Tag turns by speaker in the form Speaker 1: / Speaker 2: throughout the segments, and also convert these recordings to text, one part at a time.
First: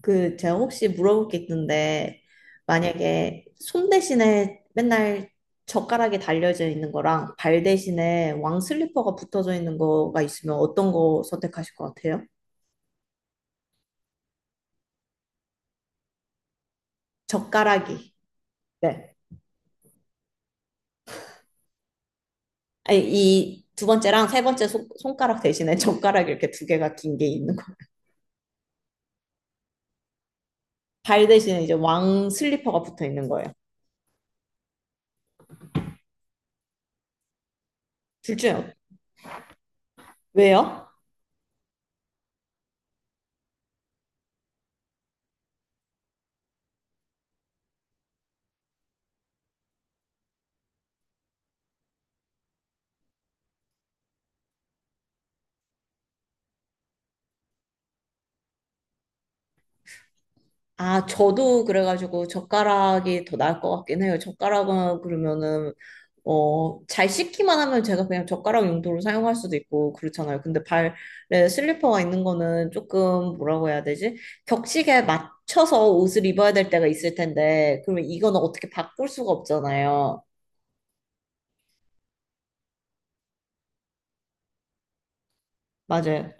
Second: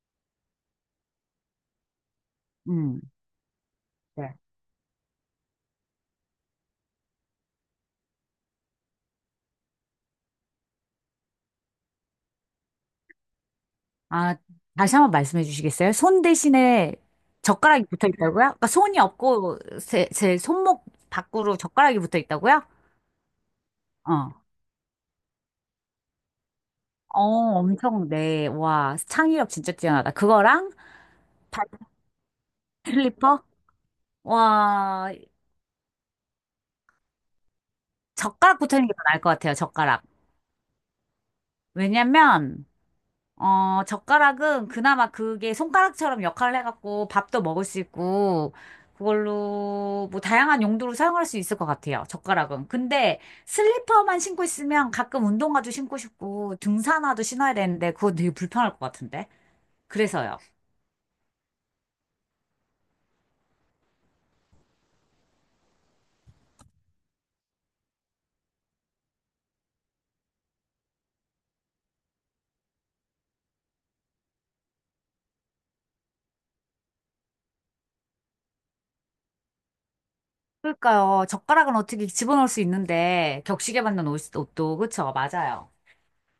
Speaker 1: 그 제가 혹시 물어볼 게 있는데. 네.
Speaker 2: 음.
Speaker 1: 만약에 손
Speaker 2: 네.
Speaker 1: 대신에 맨날 젓가락이 달려져 있는 거랑 발 대신에 왕 슬리퍼가 붙어져 있는 거가 있으면 어떤 거 선택하실 것 같아요?
Speaker 2: 아, 다시 한번 말씀해 주시겠어요? 손 대신에 젓가락이 붙어
Speaker 1: 젓가락이.
Speaker 2: 있다고요? 그러니까 손이
Speaker 1: 네.
Speaker 2: 없고 제 손목 밖으로 젓가락이 붙어 있다고요?
Speaker 1: 이 두 번째랑
Speaker 2: 어.
Speaker 1: 세 번째 손가락 대신에 젓가락 이렇게 두 개가 긴
Speaker 2: 어,
Speaker 1: 게 있는 거.
Speaker 2: 엄청, 네. 와, 창의력 진짜 뛰어나다. 그거랑
Speaker 1: 발 대신에
Speaker 2: 발
Speaker 1: 이제 왕 슬리퍼가 붙어 있는
Speaker 2: 슬리퍼?
Speaker 1: 거예요.
Speaker 2: 와,
Speaker 1: 둘
Speaker 2: 젓가락
Speaker 1: 중에
Speaker 2: 붙어 있는 게 더 나을 것 같아요, 젓가락.
Speaker 1: 왜요?
Speaker 2: 왜냐면, 젓가락은 그나마 그게 손가락처럼 역할을 해갖고 밥도 먹을 수 있고, 그걸로 뭐 다양한 용도로 사용할 수 있을 것 같아요. 젓가락은. 근데 슬리퍼만 신고 있으면 가끔 운동화도 신고 싶고, 등산화도 신어야 되는데, 그거 되게 불편할 것 같은데. 그래서요.
Speaker 1: 아, 저도 그래가지고 젓가락이 더 나을 것 같긴 해요. 젓가락은 그러면은, 잘 씻기만 하면 제가 그냥 젓가락 용도로 사용할 수도 있고 그렇잖아요. 근데 발에 슬리퍼가 있는 거는 조금 뭐라고 해야 되지? 격식에 맞춰서 옷을 입어야 될 때가 있을 텐데, 그러면 이거는 어떻게 바꿀 수가 없잖아요.
Speaker 2: 그러니까요. 젓가락은 어떻게 집어넣을 수 있는데, 격식에 맞는 옷도, 그쵸? 맞아요.
Speaker 1: 맞아요.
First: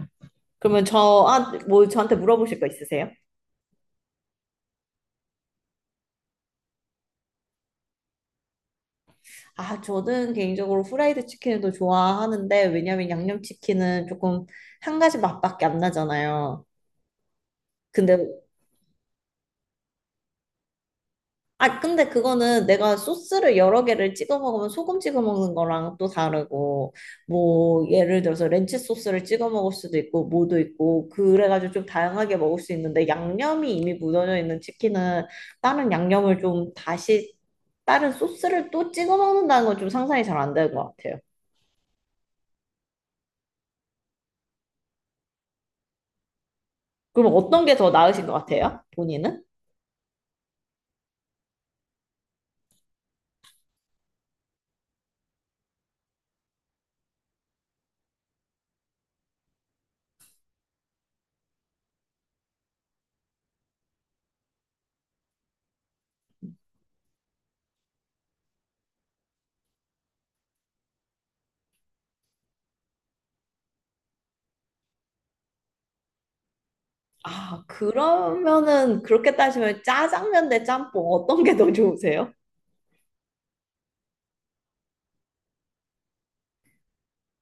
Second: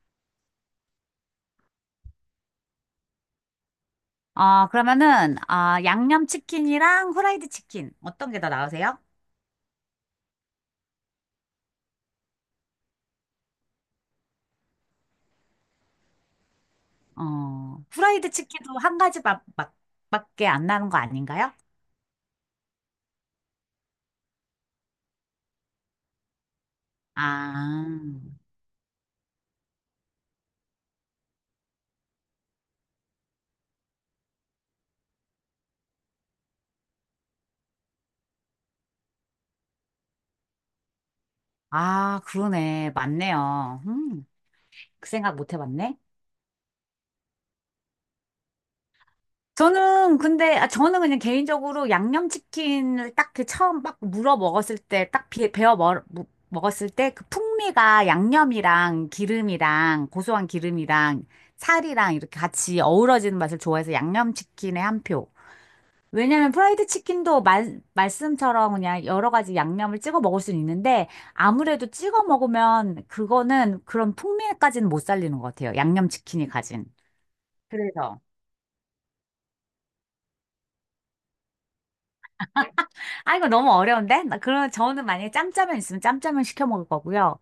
Speaker 1: 그러면 저, 아, 뭐 저한테 물어보실 거 있으세요?
Speaker 2: 아, 그러면은, 아, 양념치킨이랑 후라이드 치킨. 어떤 게 더 나으세요?
Speaker 1: 아, 저는 개인적으로 후라이드 치킨을 더 좋아하는데, 왜냐면 양념치킨은 조금 한 가지 맛밖에 안 나잖아요.
Speaker 2: 어, 후라이드
Speaker 1: 근데,
Speaker 2: 치킨도 한 가지 밖에 안 나는 거 아닌가요?
Speaker 1: 아, 근데 그거는 내가 소스를 여러 개를 찍어 먹으면 소금 찍어 먹는 거랑 또 다르고,
Speaker 2: 아,
Speaker 1: 뭐, 예를 들어서 렌치 소스를 찍어 먹을 수도 있고, 뭐도 있고, 그래가지고 좀 다양하게 먹을 수 있는데, 양념이 이미 묻어져 있는 치킨은 다른 양념을 좀 다시, 다른 소스를 또 찍어 먹는다는 건 좀 상상이 잘 안 되는 것 같아요.
Speaker 2: 아, 그러네. 맞네요. 그 생각 못 해봤네.
Speaker 1: 그럼 어떤 게 더 나으신 것 같아요? 본인은?
Speaker 2: 저는 근데 아, 저는 그냥 개인적으로 양념치킨을 딱 그 처음 막 물어 먹었을 때 딱 베어 먹었을 때 그 풍미가 양념이랑 기름이랑 고소한 기름이랑 살이랑 이렇게 같이 어우러지는 맛을 좋아해서 양념치킨에 한 표. 왜냐면 프라이드 치킨도 말씀처럼 그냥 여러 가지 양념을 찍어 먹을 수는 있는데 아무래도 찍어 먹으면 그거는 그런 풍미까지는 못 살리는 것 같아요. 양념 치킨이 가진.
Speaker 1: 아,
Speaker 2: 그래서.
Speaker 1: 그러면은 그렇게 따지면 짜장면 대 짬뽕 어떤 게 더 좋으세요?
Speaker 2: 아, 이거 너무 어려운데? 나 그러면 저는 만약에 짬짜면 있으면 짬짜면 시켜 먹을 거고요.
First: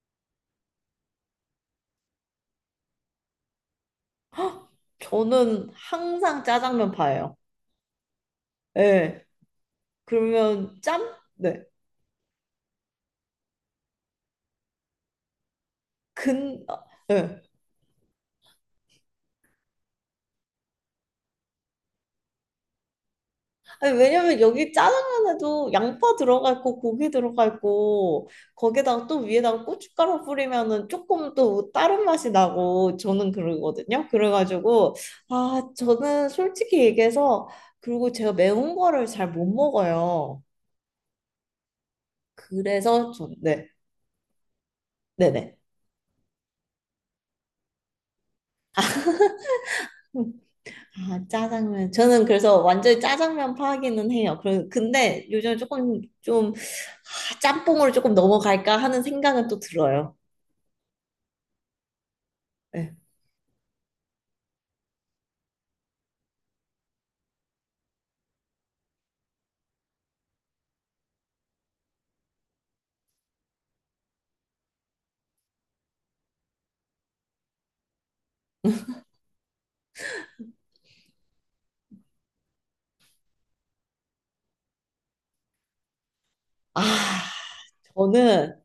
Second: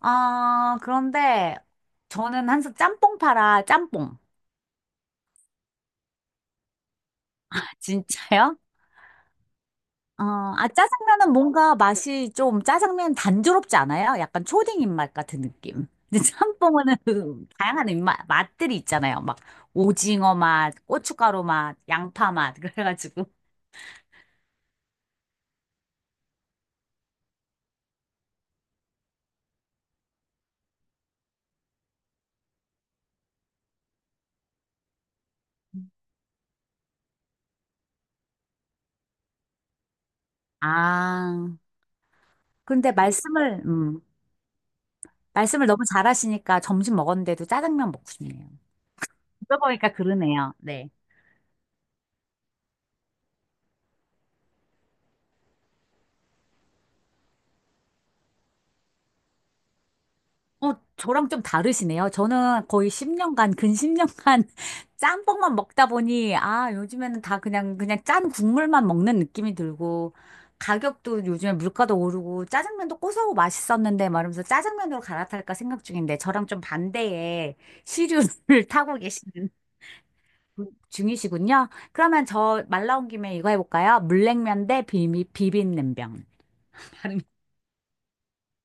Speaker 2: 아, 그런데 저는 항상 짬뽕 팔아, 짬뽕.
Speaker 1: 헉, 저는 항상 짜장면 파예요.
Speaker 2: 진짜요?
Speaker 1: 예.
Speaker 2: 어, 아,
Speaker 1: 그러면 짬?
Speaker 2: 짜장면은
Speaker 1: 네.
Speaker 2: 뭔가 맛이 좀 짜장면 단조롭지 않아요? 약간 초딩 입맛 같은 느낌. 근데
Speaker 1: 근,
Speaker 2: 짬뽕은
Speaker 1: 예.
Speaker 2: 다양한 입맛, 맛들이 있잖아요. 막 오징어 맛, 고춧가루 맛, 양파 맛, 그래가지고.
Speaker 1: 아니, 왜냐면 여기 짜장면에도 양파 들어가 있고 고기 들어가 있고 거기다가 또 위에다가 고춧가루 뿌리면은 조금 또 다른 맛이 나고 저는 그러거든요. 그래가지고 아 저는 솔직히 얘기해서 그리고 제가 매운 거를 잘 못 먹어요.
Speaker 2: 아, 근데
Speaker 1: 그래서 전 네, 네네.
Speaker 2: 말씀을 너무 잘하시니까 점심 먹었는데도 짜장면 먹고 싶네요. 들어보니까
Speaker 1: 음,
Speaker 2: 그러네요. 네.
Speaker 1: 아 짜장면 저는 그래서 완전히 짜장면 파기는 해요. 그 근데 요즘 조금 좀 아, 짬뽕으로 조금 넘어갈까 하는 생각은 또 들어요.
Speaker 2: 어, 저랑 좀 다르시네요. 저는 거의
Speaker 1: 네.
Speaker 2: 10년간, 근 10년간 짬뽕만 먹다 보니, 아, 요즘에는 다 그냥 짠 국물만 먹는 느낌이 들고, 가격도 요즘에 물가도 오르고, 짜장면도 고소하고 맛있었는데, 말하면서 짜장면으로 갈아탈까 생각 중인데, 저랑 좀 반대의 시류를 타고 계신 중이시군요. 그러면 저 말 나온 김에 이거 해볼까요? 물냉면 대 비빔냉면.
Speaker 1: 아,
Speaker 2: 발음이.
Speaker 1: 저는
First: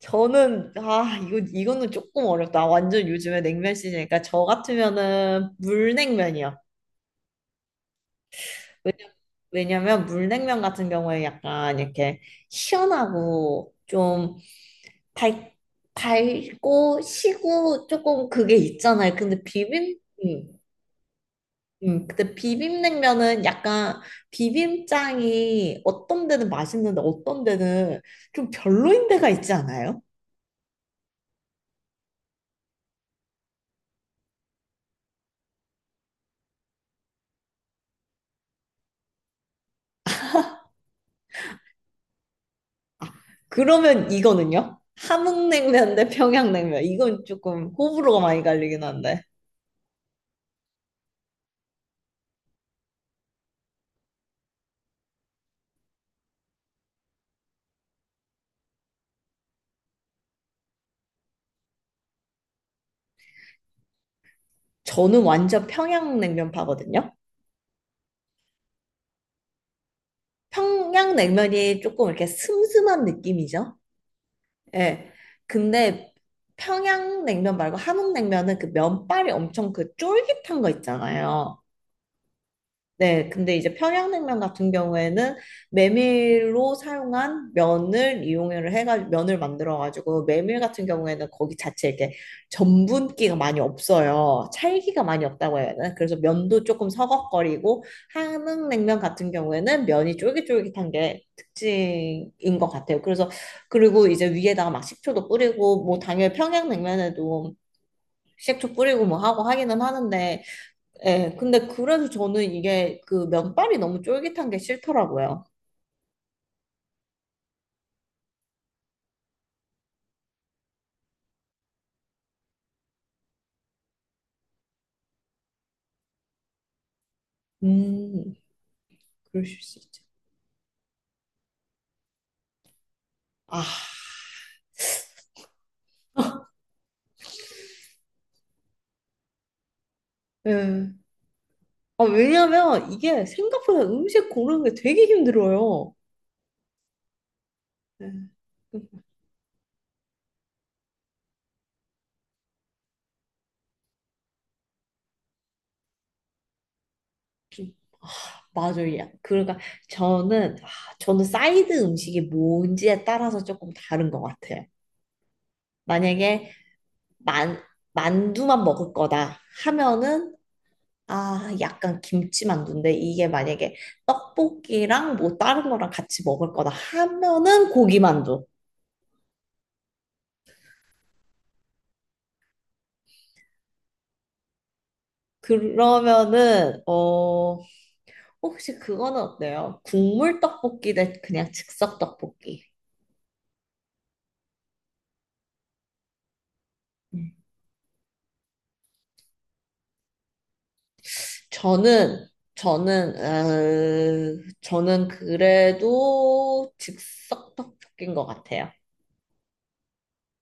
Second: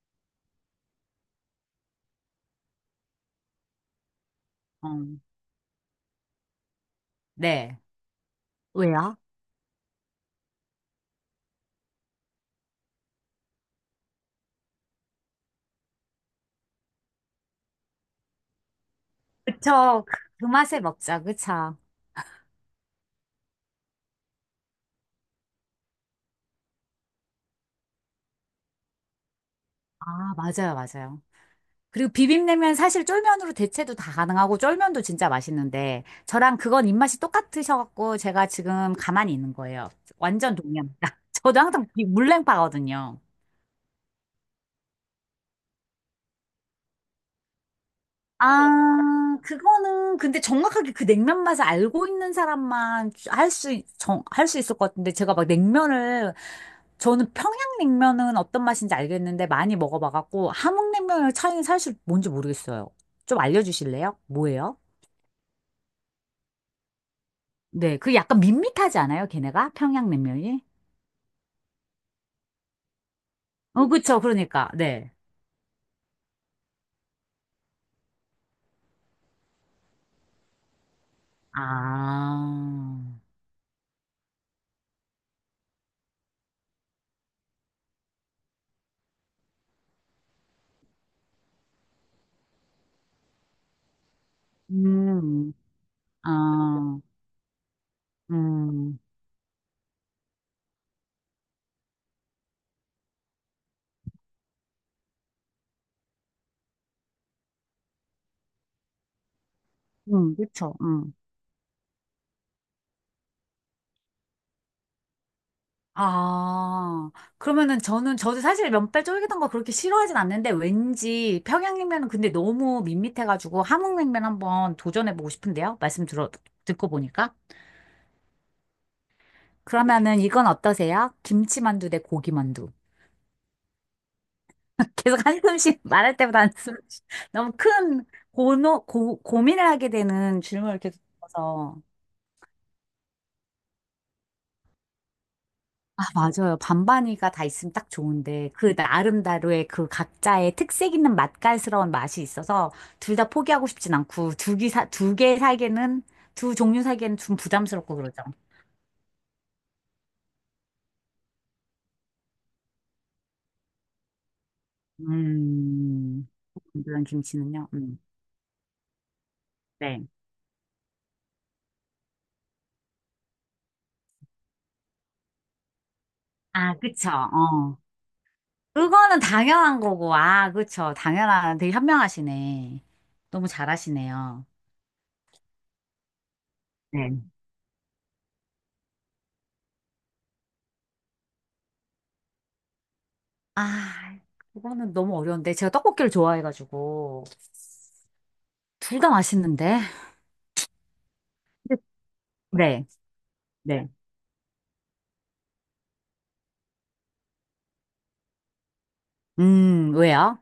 Speaker 1: 저는 아 이거는 조금 어렵다. 완전 요즘에 냉면 시즌이니까 저
Speaker 2: 어,
Speaker 1: 같으면은 물냉면이요.
Speaker 2: 네.
Speaker 1: 왜냐,
Speaker 2: 왜요?
Speaker 1: 왜냐면 물냉면 같은 경우에 약간 이렇게 시원하고 좀 달, 달고 시고 조금 그게 있잖아요. 근데 비빔
Speaker 2: 그쵸. 그
Speaker 1: 음,
Speaker 2: 맛에 먹자. 그쵸.
Speaker 1: 근데 비빔냉면은 약간 비빔장이 어떤 데는 맛있는데 어떤 데는 좀 별로인 데가 있지 않아요?
Speaker 2: 아, 맞아요, 맞아요. 그리고 비빔냉면 사실 쫄면으로 대체도 다 가능하고 쫄면도 진짜 맛있는데 저랑 그건 입맛이 똑같으셔갖고 제가 지금 가만히 있는 거예요. 완전 동의합니다. 저도 항상 이 물냉파거든요.
Speaker 1: 그러면 이거는요? 함흥냉면 대 평양냉면. 이건 조금 호불호가 많이 갈리긴 한데.
Speaker 2: 아, 그거는 근데 정확하게 그 냉면 맛을 알고 있는 사람만 정, 할 수 있을 것 같은데 제가 막 냉면을 저는 평양냉면은 어떤 맛인지 알겠는데 많이 먹어봐갖고 함흥냉면의 차이는 사실 뭔지 모르겠어요. 좀 알려주실래요? 뭐예요?
Speaker 1: 저는 완전 평양냉면 파거든요.
Speaker 2: 네. 그게 약간 밋밋하지 않아요? 걔네가? 평양냉면이?
Speaker 1: 평양냉면이 조금 이렇게 슴슴한 느낌이죠.
Speaker 2: 어, 그쵸. 그러니까. 네.
Speaker 1: 예. 근데 평양냉면 말고 함흥냉면은 그 면발이 엄청 그 쫄깃한 거 있잖아요.
Speaker 2: 아,
Speaker 1: 네, 근데 이제 평양냉면 같은 경우에는 메밀로 사용한 면을 이용을 해가지고 면을 만들어가지고 메밀 같은 경우에는 거기 자체 이렇게 전분기가 많이 없어요. 찰기가 많이
Speaker 2: 음,
Speaker 1: 없다고 해야 되나? 그래서 면도 조금
Speaker 2: 아,
Speaker 1: 서걱거리고 한흥냉면
Speaker 2: 음,
Speaker 1: 같은 경우에는 면이 쫄깃쫄깃한 게 특징인 것 같아요. 그래서 그리고 이제 위에다가 막 식초도 뿌리고 뭐 당연히 평양냉면에도 식초 뿌리고 뭐 하고 하기는 하는데
Speaker 2: 그쵸. 음.
Speaker 1: 예, 근데 그래서 저는 이게 그 면발이 너무 쫄깃한 게 싫더라고요.
Speaker 2: 아, 그러면은 저는, 저도 사실 면발 쫄깃한 거 그렇게 싫어하진 않는데 왠지 평양냉면은 근데 너무 밋밋해가지고 함흥냉면 한번 도전해보고 싶은데요? 듣고 보니까.
Speaker 1: 음, 그러실 수 있죠.
Speaker 2: 그러면은 이건 어떠세요? 김치만두 대 고기만두.
Speaker 1: 아,
Speaker 2: 계속 한숨씩 말할 때마다 한숨 너무 큰 고민을 하게 되는 질문을
Speaker 1: 예.
Speaker 2: 계속 줘서
Speaker 1: 아, 왜냐면 이게 생각보다 음식 고르는 게 되게 힘들어요.
Speaker 2: 아 맞아요 반반이가 다 있으면 딱
Speaker 1: 예.
Speaker 2: 좋은데 그 나름대로의 그 각자의 특색 있는 맛깔스러운 맛이 있어서 둘 다 포기하고 싶진 않고 두개사두 개 사기는 두 종류 사기에는 좀
Speaker 1: 좀,
Speaker 2: 부담스럽고
Speaker 1: 아,
Speaker 2: 그러죠.
Speaker 1: 맞아요. 그러니까 저는, 아, 저는 사이드 음식이 뭔지에 따라서 조금 다른 것 같아요.
Speaker 2: 음,
Speaker 1: 만약에
Speaker 2: 이런
Speaker 1: 만,
Speaker 2: 김치는요.
Speaker 1: 만두만 먹을 거다
Speaker 2: 네.
Speaker 1: 하면은 아, 약간 김치만두인데 이게 만약에 떡볶이랑 뭐 다른 거랑 같이 먹을 거다
Speaker 2: 아, 그쵸.
Speaker 1: 하면은
Speaker 2: 어.
Speaker 1: 고기만두.
Speaker 2: 그거는 당연한 거고, 아, 그쵸. 당연한, 되게 현명하시네. 너무 잘하시네요.
Speaker 1: 그러면은
Speaker 2: 네.
Speaker 1: 어 혹시 그거는 어때요? 국물 떡볶이 대 그냥 즉석 떡볶이.
Speaker 2: 아, 그거는 너무 어려운데. 제가 떡볶이를 좋아해가지고.
Speaker 1: 음.
Speaker 2: 둘 다 맛있는데?
Speaker 1: 저는 저는
Speaker 2: 네.
Speaker 1: 어, 저는 그래도 즉석 떡볶이인 것 같아요.
Speaker 2: 왜요?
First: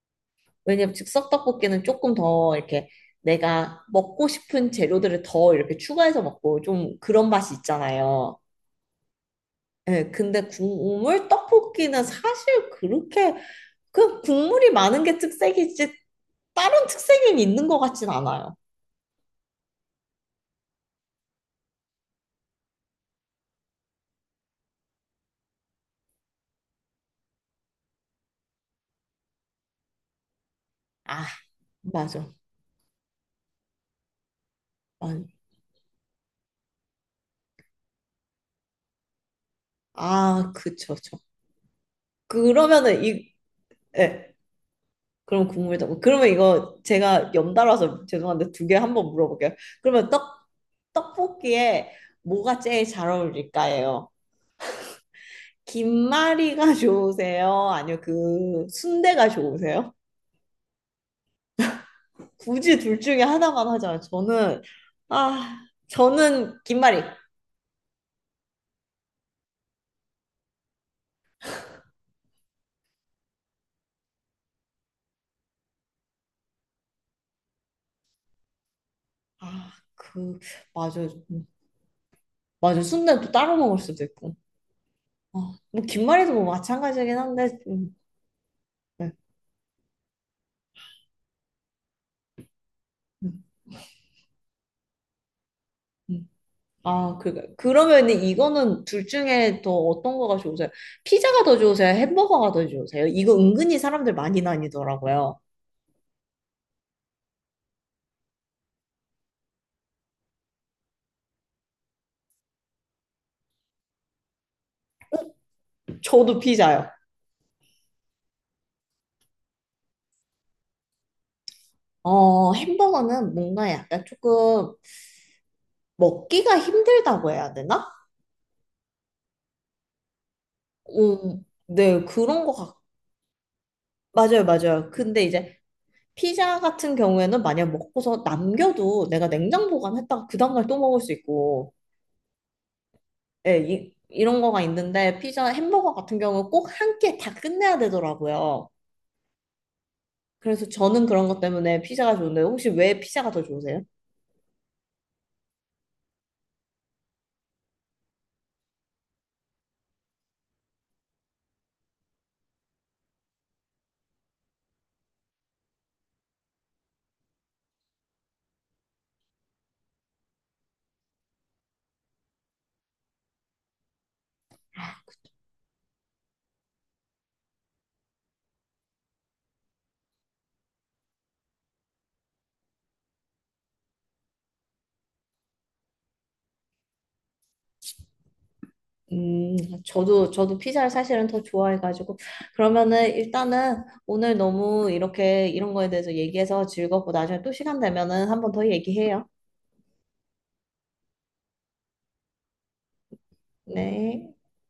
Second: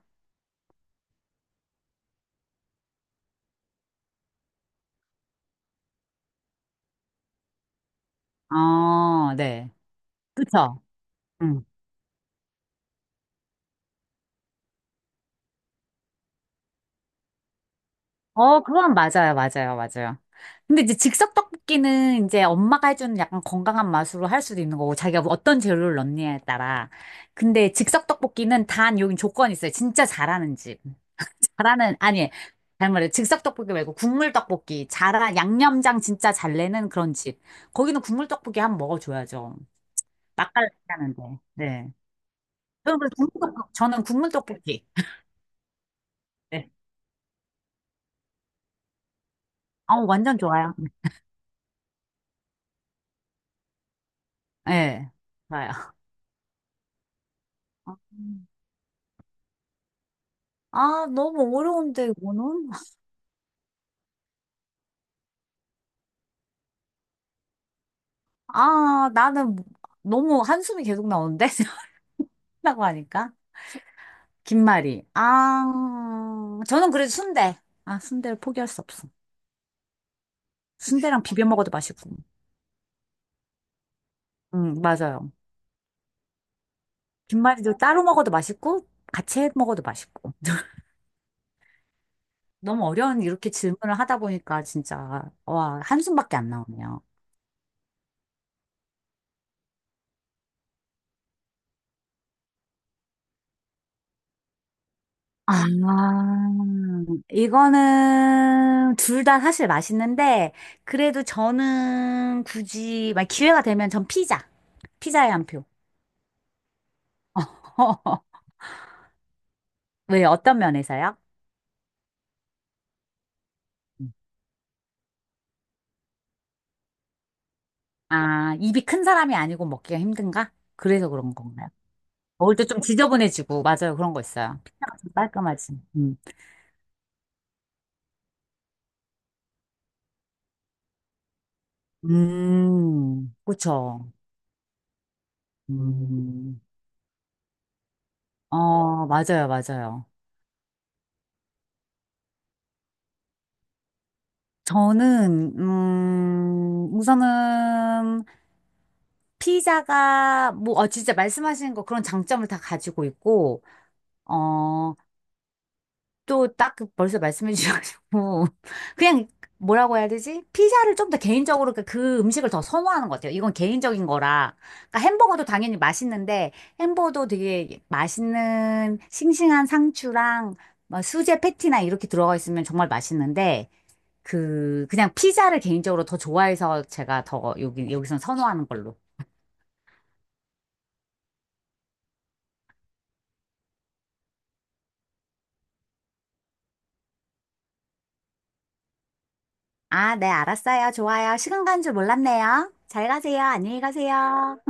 Speaker 1: 왜냐면 즉석 떡볶이는 조금 더 이렇게 내가 먹고 싶은 재료들을 더 이렇게 추가해서 먹고 좀 그런 맛이 있잖아요.
Speaker 2: 어, 네.
Speaker 1: 예, 근데
Speaker 2: 그쵸.
Speaker 1: 국물
Speaker 2: 음.
Speaker 1: 떡볶이는 사실 그렇게 그 국물이 많은 게 특색이지 다른 특색이 있는 것 같진 않아요.
Speaker 2: 어, 그건 맞아요. 근데 이제 즉석 떡볶이는 이제 엄마가 해주는 약간 건강한 맛으로 할 수도 있는 거고, 자기가 어떤 재료를 넣느냐에 따라. 근데 즉석 떡볶이는 단 여긴 조건이 있어요. 진짜 잘하는 집.
Speaker 1: 아,
Speaker 2: 잘하는, 아니,
Speaker 1: 맞아.
Speaker 2: 잘말해 즉석 떡볶이 말고 국물 떡볶이.
Speaker 1: 아,
Speaker 2: 잘한, 양념장 진짜 잘 내는 그런 집. 거기는 국물 떡볶이 한번 먹어줘야죠.
Speaker 1: 아,
Speaker 2: 맛깔
Speaker 1: 그쵸, 저.
Speaker 2: 나는데. 네. 저는
Speaker 1: 그러면은
Speaker 2: 그래서
Speaker 1: 이,
Speaker 2: 저는 국물
Speaker 1: 예,
Speaker 2: 떡볶이.
Speaker 1: 그럼 국물 떡볶이. 그러면
Speaker 2: 네.
Speaker 1: 이거 제가 연달아서 죄송한데 두 개 한번 물어볼게요.
Speaker 2: 어,
Speaker 1: 그러면
Speaker 2: 완전 좋아요.
Speaker 1: 떡볶이에 뭐가 제일 잘 어울릴까요?
Speaker 2: 네. 좋아요.
Speaker 1: 김말이가 좋으세요? 아니요,
Speaker 2: 음.
Speaker 1: 그 순대가 좋으세요?
Speaker 2: 아, 너무 어려운데, 이거는?
Speaker 1: 굳이 둘 중에 하나만 하자면 저는 아 저는 김말이
Speaker 2: 아, 나는 너무 한숨이 계속 나오는데? 라고 하니까. 김말이. 아, 저는 그래도 순대. 아, 순대를 포기할 수 없어.
Speaker 1: 아 그 맞아
Speaker 2: 순대랑 비벼 먹어도 맛있고.
Speaker 1: 맞아 순대는 또 따로 먹을 수도 있고
Speaker 2: 맞아요.
Speaker 1: 아, 뭐 김말이도 뭐 마찬가지긴 한데
Speaker 2: 김말이도 따로 먹어도 맛있고
Speaker 1: 네,
Speaker 2: 같이 해 먹어도 맛있고. 너무 어려운
Speaker 1: 음,
Speaker 2: 이렇게 질문을 하다 보니까 진짜 와,
Speaker 1: 음.
Speaker 2: 한숨밖에 안 나오네요.
Speaker 1: 아 그, 그러면 이거는 둘 중에 더 어떤 거가 좋으세요? 피자가 더 좋으세요? 햄버거가 더 좋으세요? 이거 은근히 사람들 많이 나뉘더라고요.
Speaker 2: 아, 이거는 둘 다 사실 맛있는데 그래도 저는 굳이 막 기회가 되면 전 피자. 피자에 한 표.
Speaker 1: 저도 피자요.
Speaker 2: 왜 어떤 면에서요?
Speaker 1: 어, 햄버거는 뭔가 약간 조금 먹기가 힘들다고 해야 되나?
Speaker 2: 아, 입이 큰 사람이 아니고 먹기가 힘든가? 그래서 그런 건가요?
Speaker 1: 네, 그런 것
Speaker 2: 먹을 때
Speaker 1: 같,
Speaker 2: 좀 지저분해지고, 맞아요. 그런 거
Speaker 1: 맞아요,
Speaker 2: 있어요.
Speaker 1: 맞아요.
Speaker 2: 피자가 좀
Speaker 1: 근데 이제
Speaker 2: 깔끔하지.
Speaker 1: 피자 같은 경우에는 만약 먹고서 남겨도 내가 냉장 보관했다가 그 다음날 또 먹을 수 있고, 예,
Speaker 2: 그쵸.
Speaker 1: 이런 거가 있는데 피자, 햄버거 같은 경우는
Speaker 2: 음,
Speaker 1: 꼭 한 끼에 다 끝내야 되더라고요.
Speaker 2: 어, 맞아요.
Speaker 1: 그래서 저는 그런 것 때문에 피자가 좋은데 혹시 왜 피자가 더 좋으세요?
Speaker 2: 저는, 우선은, 피자가, 뭐, 어, 진짜 말씀하시는 거 그런 장점을 다 가지고 있고, 어, 또딱 그 벌써 말씀해 주셔가지고 그냥 뭐라고 해야 되지? 피자를 좀 더 개인적으로 그그 음식을 더 선호하는 것 같아요. 이건 개인적인 거라. 그러니까 햄버거도 당연히 맛있는데 햄버거도 되게 맛있는 싱싱한 상추랑 막 수제 패티나 이렇게 들어가 있으면 정말 맛있는데 그 그냥 피자를 개인적으로 더 좋아해서 제가 더 여기선 선호하는 걸로.
Speaker 1: 음, 저도 피자를 사실은 더 좋아해가지고. 그러면은 일단은 오늘 너무 이렇게 이런 거에 대해서 얘기해서 즐겁고 나중에 또 시간 되면은 한 번 더 얘기해요.
Speaker 2: 아, 네, 알았어요. 좋아요. 시간 간 줄 몰랐네요. 잘 가세요. 안녕히
Speaker 1: 네.
Speaker 2: 가세요.